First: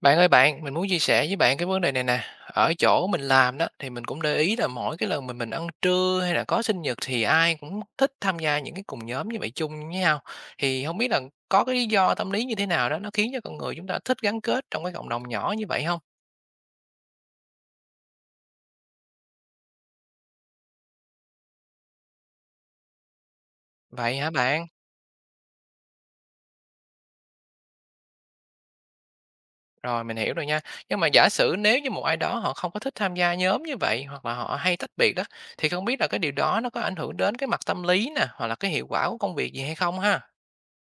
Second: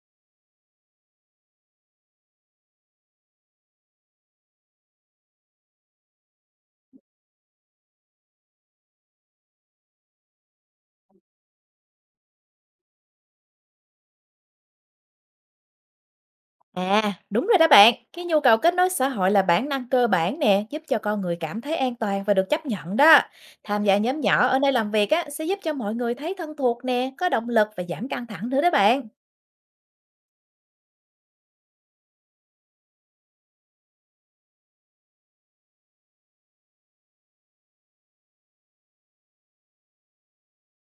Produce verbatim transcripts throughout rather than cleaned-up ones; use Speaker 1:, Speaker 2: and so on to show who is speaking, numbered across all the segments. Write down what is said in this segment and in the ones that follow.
Speaker 1: Bạn ơi bạn, mình muốn chia sẻ với bạn cái vấn đề này nè. Ở chỗ mình làm đó thì mình cũng để ý là mỗi cái lần mình mình ăn trưa hay là có sinh nhật thì ai cũng thích tham gia những cái cùng nhóm như vậy chung với nhau. Thì không biết là có cái lý do tâm lý như thế nào đó nó khiến cho con người chúng ta thích gắn kết trong cái cộng đồng nhỏ như vậy không?
Speaker 2: À, đúng rồi đó bạn. Cái nhu cầu kết nối xã hội là bản năng cơ bản nè, giúp cho con người cảm thấy an toàn và được chấp nhận đó. Tham gia
Speaker 1: Vậy
Speaker 2: nhóm
Speaker 1: hả
Speaker 2: nhỏ ở
Speaker 1: bạn?
Speaker 2: nơi làm việc á, sẽ giúp cho mọi người thấy thân thuộc nè, có động lực và giảm căng thẳng nữa đó bạn.
Speaker 1: Rồi mình hiểu rồi nha. Nhưng mà giả sử nếu như một ai đó họ không có thích tham gia nhóm như vậy hoặc là họ hay tách biệt đó, thì không biết là cái điều đó nó có ảnh hưởng đến cái mặt tâm lý nè hoặc là cái hiệu quả của công việc gì hay không ha?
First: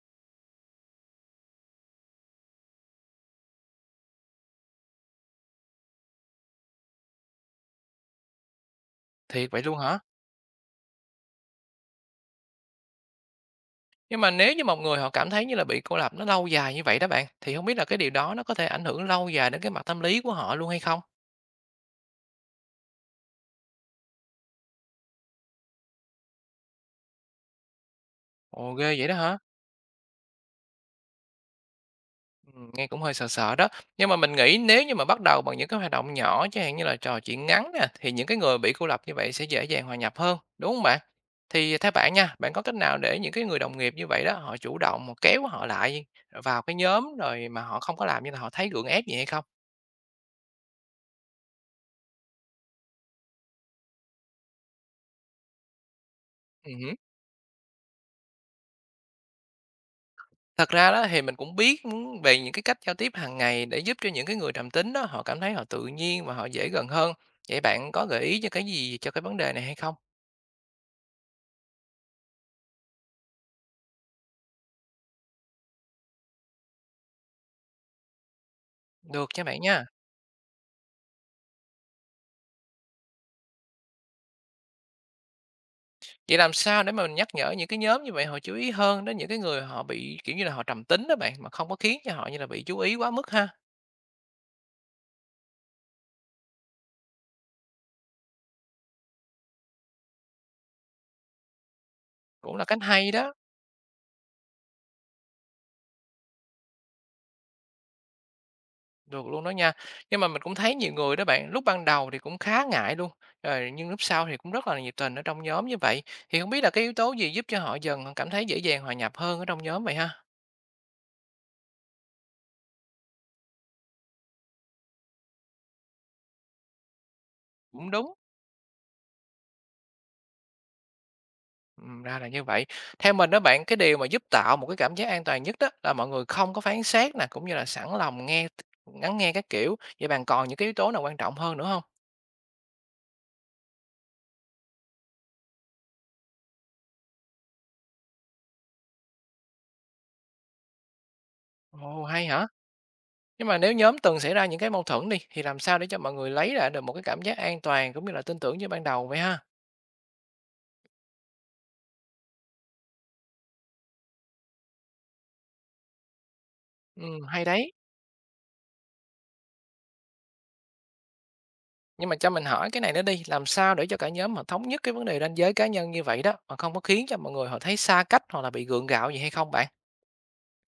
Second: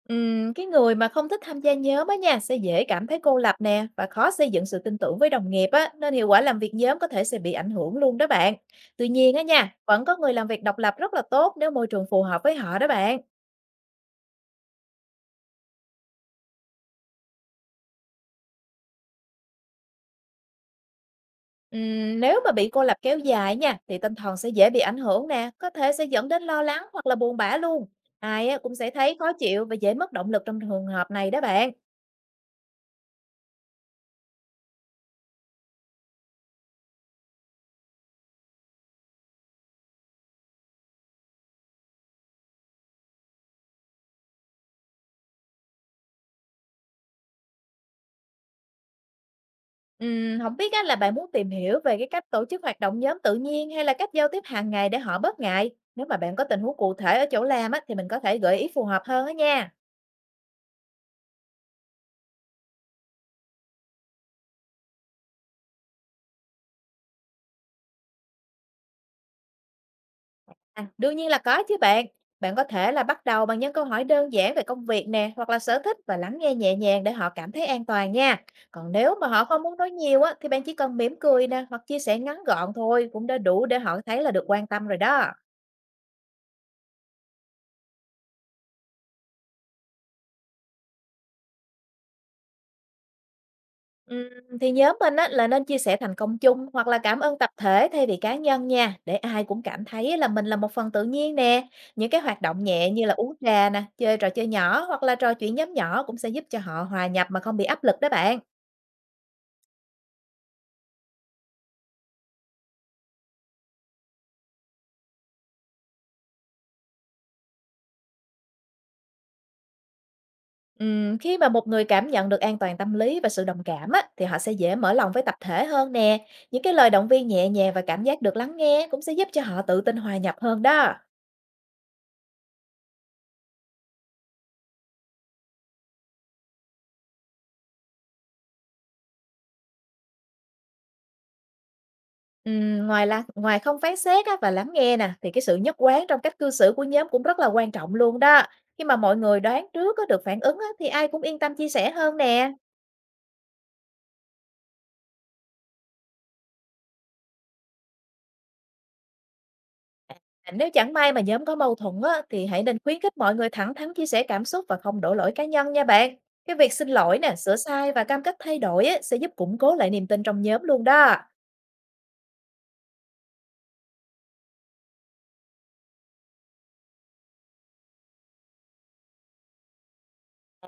Speaker 2: Ừm, cái người mà không thích tham gia nhóm á nha, sẽ dễ cảm thấy cô lập nè và khó xây dựng sự tin tưởng với đồng nghiệp á, nên hiệu quả làm việc nhóm có thể sẽ bị ảnh hưởng luôn đó bạn. Tuy nhiên á
Speaker 1: Thiệt vậy
Speaker 2: nha,
Speaker 1: luôn hả?
Speaker 2: vẫn có người làm việc độc lập rất là tốt nếu môi trường phù hợp với họ đó bạn.
Speaker 1: Nhưng mà nếu như một người họ cảm thấy như là bị cô lập nó lâu dài như vậy đó bạn, thì không biết là cái điều đó nó có thể ảnh hưởng lâu dài đến cái mặt tâm lý của họ luôn hay không?
Speaker 2: Ừm, nếu mà bị cô lập kéo dài nha, thì tinh thần sẽ dễ bị ảnh hưởng nè, có thể sẽ dẫn đến lo lắng hoặc là buồn bã luôn. Ai á,
Speaker 1: Ồ,
Speaker 2: cũng sẽ
Speaker 1: ghê vậy
Speaker 2: thấy
Speaker 1: đó
Speaker 2: khó
Speaker 1: hả?
Speaker 2: chịu và dễ mất động lực trong trường hợp này đó bạn.
Speaker 1: Ừm, nghe cũng hơi sợ sợ đó. Nhưng mà mình nghĩ nếu như mà bắt đầu bằng những cái hoạt động nhỏ, chẳng hạn như là trò chuyện ngắn nè, thì những cái người bị cô lập như vậy sẽ dễ dàng hòa nhập hơn, đúng không bạn? Thì theo bạn nha, bạn có cách nào để những cái người đồng nghiệp như vậy đó, họ chủ động mà kéo họ lại vào cái nhóm rồi mà họ không có làm như là họ thấy gượng ép gì hay không?
Speaker 2: Ừm, không biết á, là bạn muốn tìm hiểu về cái cách tổ chức hoạt động nhóm tự nhiên hay là cách giao tiếp hàng ngày để họ bớt ngại. Nếu mà bạn có tình huống cụ
Speaker 1: Ừm.
Speaker 2: thể ở chỗ làm á, thì mình có thể gợi ý phù hợp hơn á nha.
Speaker 1: Thật ra đó thì mình cũng biết, ưm, về những cái cách giao tiếp hàng ngày để giúp cho những cái người trầm tính đó, họ cảm thấy họ tự nhiên và họ dễ gần hơn. Vậy bạn có gợi ý cho cái gì cho cái vấn đề này hay không?
Speaker 2: À, đương nhiên là có chứ bạn. Bạn có thể là bắt đầu bằng những câu hỏi đơn giản về công việc nè, hoặc là sở thích, và lắng nghe nhẹ nhàng để họ cảm thấy an toàn nha. Còn nếu mà
Speaker 1: Được nha
Speaker 2: họ
Speaker 1: bạn
Speaker 2: không muốn
Speaker 1: nha.
Speaker 2: nói nhiều á, thì bạn chỉ cần mỉm cười nè, hoặc chia sẻ ngắn gọn thôi cũng đã đủ để họ thấy là được quan tâm rồi đó.
Speaker 1: Vậy làm sao để mà mình nhắc nhở những cái nhóm như vậy họ chú ý hơn đến những cái người họ bị, kiểu như là, họ trầm tính đó bạn, mà không có khiến cho họ như là bị chú ý quá mức ha?
Speaker 2: Ừm, thì nhóm mình á, là nên chia sẻ thành công chung hoặc là cảm ơn tập thể thay vì cá nhân nha, để ai cũng cảm thấy là mình là một phần tự nhiên nè. Những cái hoạt
Speaker 1: Cũng
Speaker 2: động
Speaker 1: là cách
Speaker 2: nhẹ như
Speaker 1: hay
Speaker 2: là uống
Speaker 1: đó.
Speaker 2: trà nè, chơi trò chơi nhỏ hoặc là trò chuyện nhóm nhỏ cũng sẽ giúp cho họ hòa nhập mà không bị áp lực đó bạn.
Speaker 1: Được luôn đó nha. Nhưng mà mình cũng thấy nhiều người đó bạn, lúc ban đầu thì cũng khá ngại luôn, rồi nhưng lúc sau thì cũng rất là nhiệt tình ở trong nhóm như vậy. Thì không biết là cái yếu tố gì giúp cho họ dần cảm thấy dễ dàng hòa nhập hơn ở trong nhóm vậy ha?
Speaker 2: Ừm, khi mà một người cảm nhận được an toàn tâm lý và sự đồng cảm á, thì họ sẽ dễ mở lòng với tập thể hơn nè. Những cái lời động viên nhẹ nhàng và
Speaker 1: Cũng
Speaker 2: cảm
Speaker 1: đúng.
Speaker 2: giác được lắng nghe cũng sẽ giúp cho họ tự tin hòa nhập hơn đó.
Speaker 1: Ừ, ra là như vậy. Theo mình đó bạn, cái điều mà giúp tạo một cái cảm giác an toàn nhất đó là mọi người không có phán xét nè, cũng như là sẵn lòng nghe lắng nghe các kiểu. Vậy bạn còn những cái yếu tố nào quan trọng hơn nữa không?
Speaker 2: Ừm, ngoài là ngoài không phán xét á, và lắng nghe nè, thì cái sự nhất quán trong cách cư xử của nhóm cũng rất là quan trọng luôn đó. Khi mà mọi người đoán trước có được phản ứng á, thì ai cũng yên tâm chia sẻ
Speaker 1: Ồ,
Speaker 2: hơn
Speaker 1: hay hả?
Speaker 2: nè.
Speaker 1: Nhưng mà nếu nhóm từng xảy ra những cái mâu thuẫn đi, thì làm sao để cho mọi người lấy lại được một cái cảm giác an toàn cũng như là tin tưởng như ban đầu vậy ha?
Speaker 2: À, nếu chẳng may mà nhóm có mâu thuẫn á, thì hãy nên khuyến khích mọi người thẳng thắn chia sẻ cảm xúc và không đổ lỗi cá nhân nha bạn. Cái việc xin lỗi
Speaker 1: Ừm,
Speaker 2: nè,
Speaker 1: hay
Speaker 2: sửa
Speaker 1: đấy.
Speaker 2: sai và cam kết thay đổi á, sẽ giúp củng cố lại niềm tin trong nhóm luôn đó.
Speaker 1: Nhưng mà cho mình hỏi cái này nữa đi, làm sao để cho cả nhóm họ thống nhất cái vấn đề ranh giới cá nhân như vậy đó, mà không có khiến cho mọi người họ thấy xa cách hoặc là bị gượng gạo gì hay không bạn?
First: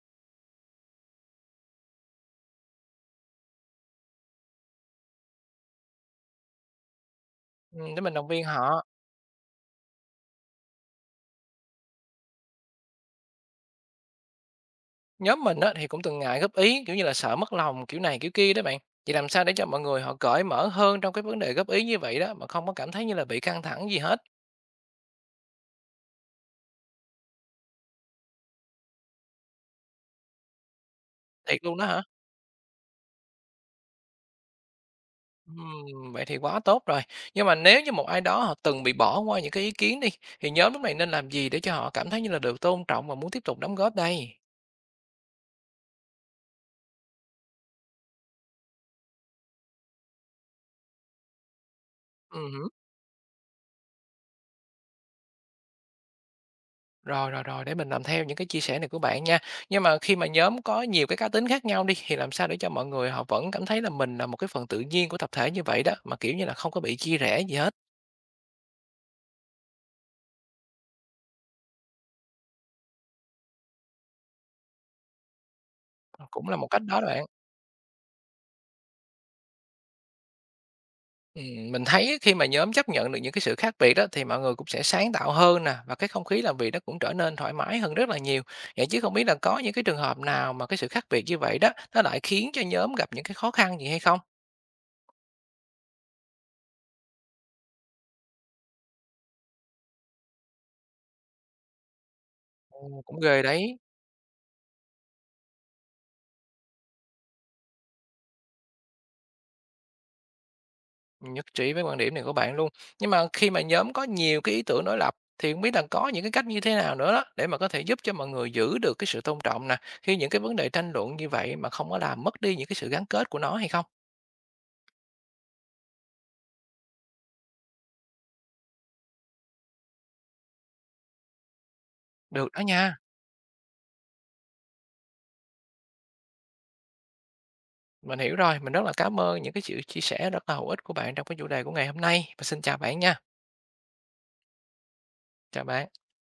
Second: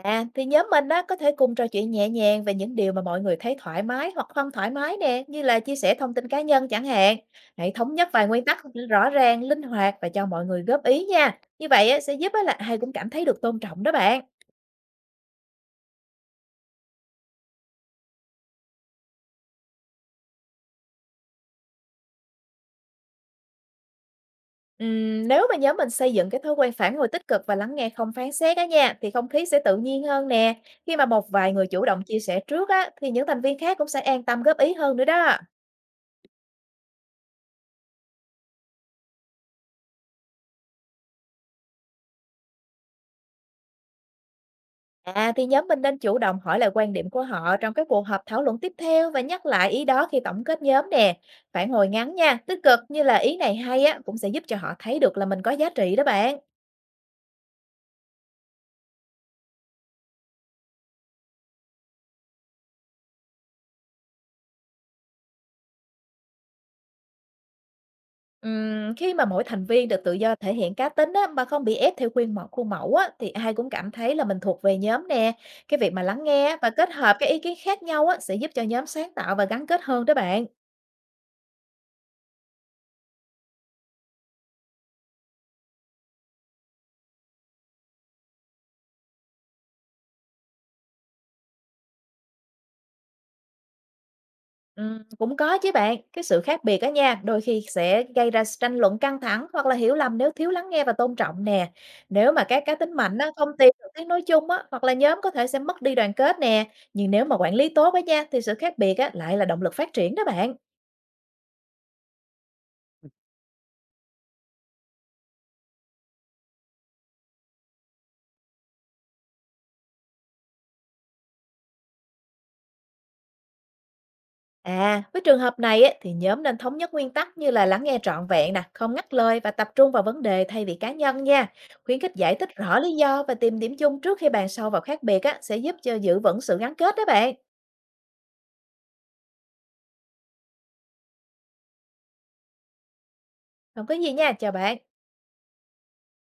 Speaker 2: À, thì nhóm mình á, có thể cùng trò chuyện nhẹ nhàng về những điều mà mọi người thấy thoải mái hoặc không thoải mái nè, như là chia sẻ thông tin cá nhân chẳng hạn. Hãy thống
Speaker 1: Ừm, để
Speaker 2: nhất
Speaker 1: mình
Speaker 2: vài
Speaker 1: động viên
Speaker 2: nguyên tắc
Speaker 1: họ.
Speaker 2: rõ ràng, linh hoạt và cho mọi người góp ý nha. Như vậy á, sẽ giúp á, là ai cũng cảm thấy được tôn trọng đó bạn.
Speaker 1: Nhóm mình á, thì cũng từng ngại góp ý, kiểu như là sợ mất lòng kiểu này kiểu kia đó bạn. Vậy làm sao để cho mọi người họ cởi mở hơn trong cái vấn đề góp ý như vậy đó mà không có cảm thấy như là bị căng thẳng gì hết?
Speaker 2: Ừm, nếu mà nhóm mình xây dựng cái thói quen phản hồi tích cực và lắng nghe không phán xét á nha, thì không khí sẽ tự nhiên hơn nè. Khi mà một vài
Speaker 1: Thiệt
Speaker 2: người
Speaker 1: luôn
Speaker 2: chủ
Speaker 1: đó
Speaker 2: động
Speaker 1: hả?
Speaker 2: chia sẻ trước á, thì những thành viên khác cũng sẽ an tâm góp ý hơn nữa đó.
Speaker 1: Ừm, vậy thì quá tốt rồi. Nhưng mà nếu như một ai đó họ từng bị bỏ qua những cái ý kiến đi, thì nhóm lúc này nên làm gì để cho họ cảm thấy như là được tôn trọng và muốn tiếp tục đóng góp đây?
Speaker 2: À, thì nhóm mình nên chủ động hỏi lại quan điểm của họ trong các cuộc họp thảo luận tiếp theo và nhắc lại ý đó khi tổng kết nhóm nè. Phản hồi ngắn nha,
Speaker 1: Ừm
Speaker 2: tích
Speaker 1: hứm.
Speaker 2: cực như là ý này hay á, cũng sẽ giúp cho họ thấy được là mình có giá trị đó bạn.
Speaker 1: Rồi, rồi, rồi, để mình làm theo những cái chia sẻ này của bạn nha. Nhưng mà khi mà nhóm có nhiều cái cá tính khác nhau đi, thì làm sao để cho mọi người họ vẫn cảm thấy là mình là một cái phần tự nhiên của tập thể như vậy đó, mà, kiểu như là, không có bị chia rẽ gì hết.
Speaker 2: Ừm, khi mà mỗi thành viên được tự do thể hiện cá tính á, mà không bị ép theo khuyên mẫu khuôn mẫu á, thì ai cũng cảm thấy là mình thuộc về nhóm nè. Cái việc mà lắng
Speaker 1: Ờ, cũng
Speaker 2: nghe
Speaker 1: là một
Speaker 2: và
Speaker 1: cách
Speaker 2: kết
Speaker 1: đó đó
Speaker 2: hợp các
Speaker 1: bạn.
Speaker 2: ý kiến khác nhau á, sẽ giúp cho nhóm sáng tạo và gắn kết hơn đó bạn.
Speaker 1: Ừm, mình thấy á khi mà nhóm chấp nhận được những cái sự khác biệt đó, thì mọi người cũng sẽ sáng tạo hơn nè, và cái không khí làm việc nó cũng trở nên thoải mái hơn rất là nhiều. Vậy chứ không biết là có những cái trường hợp nào mà cái sự khác biệt như vậy đó, nó lại khiến cho nhóm gặp những cái khó khăn gì hay không?
Speaker 2: Ừm, cũng có chứ bạn, cái sự khác biệt á nha, đôi khi sẽ gây ra tranh luận căng thẳng hoặc là hiểu lầm nếu thiếu lắng nghe và tôn trọng nè. Nếu mà các cá tính
Speaker 1: Ồ,
Speaker 2: mạnh
Speaker 1: cũng
Speaker 2: á,
Speaker 1: ghê
Speaker 2: không tìm
Speaker 1: đấy.
Speaker 2: được tiếng nói chung á, hoặc là nhóm có thể sẽ mất đi đoàn kết nè. Nhưng nếu mà quản lý tốt á nha, thì sự khác biệt á, lại là động lực phát triển đó bạn.
Speaker 1: Nhất trí với quan điểm này của bạn luôn. Nhưng mà khi mà nhóm có nhiều cái ý tưởng đối lập thì không biết là có những cái cách như thế nào nữa đó để mà có thể giúp cho mọi người giữ được cái sự tôn trọng nè khi những cái vấn đề tranh luận như vậy mà không có làm mất đi những cái sự gắn kết của nó hay không?
Speaker 2: À, với trường hợp này ấy, thì nhóm nên thống nhất nguyên tắc như là lắng nghe trọn vẹn nè, không ngắt lời và tập trung vào vấn đề thay vì cá nhân nha. Khuyến khích giải
Speaker 1: Được
Speaker 2: thích
Speaker 1: đó
Speaker 2: rõ lý
Speaker 1: nha.
Speaker 2: do và tìm điểm chung trước khi bàn sâu vào khác biệt á, sẽ giúp cho giữ vững sự gắn kết đó bạn.
Speaker 1: Mình hiểu rồi. Mình rất là cảm ơn những cái sự chia sẻ rất là hữu ích của bạn trong cái chủ đề của ngày hôm nay. Và xin chào bạn nha.
Speaker 2: Không có gì nha, chào bạn.
Speaker 1: Chào bạn.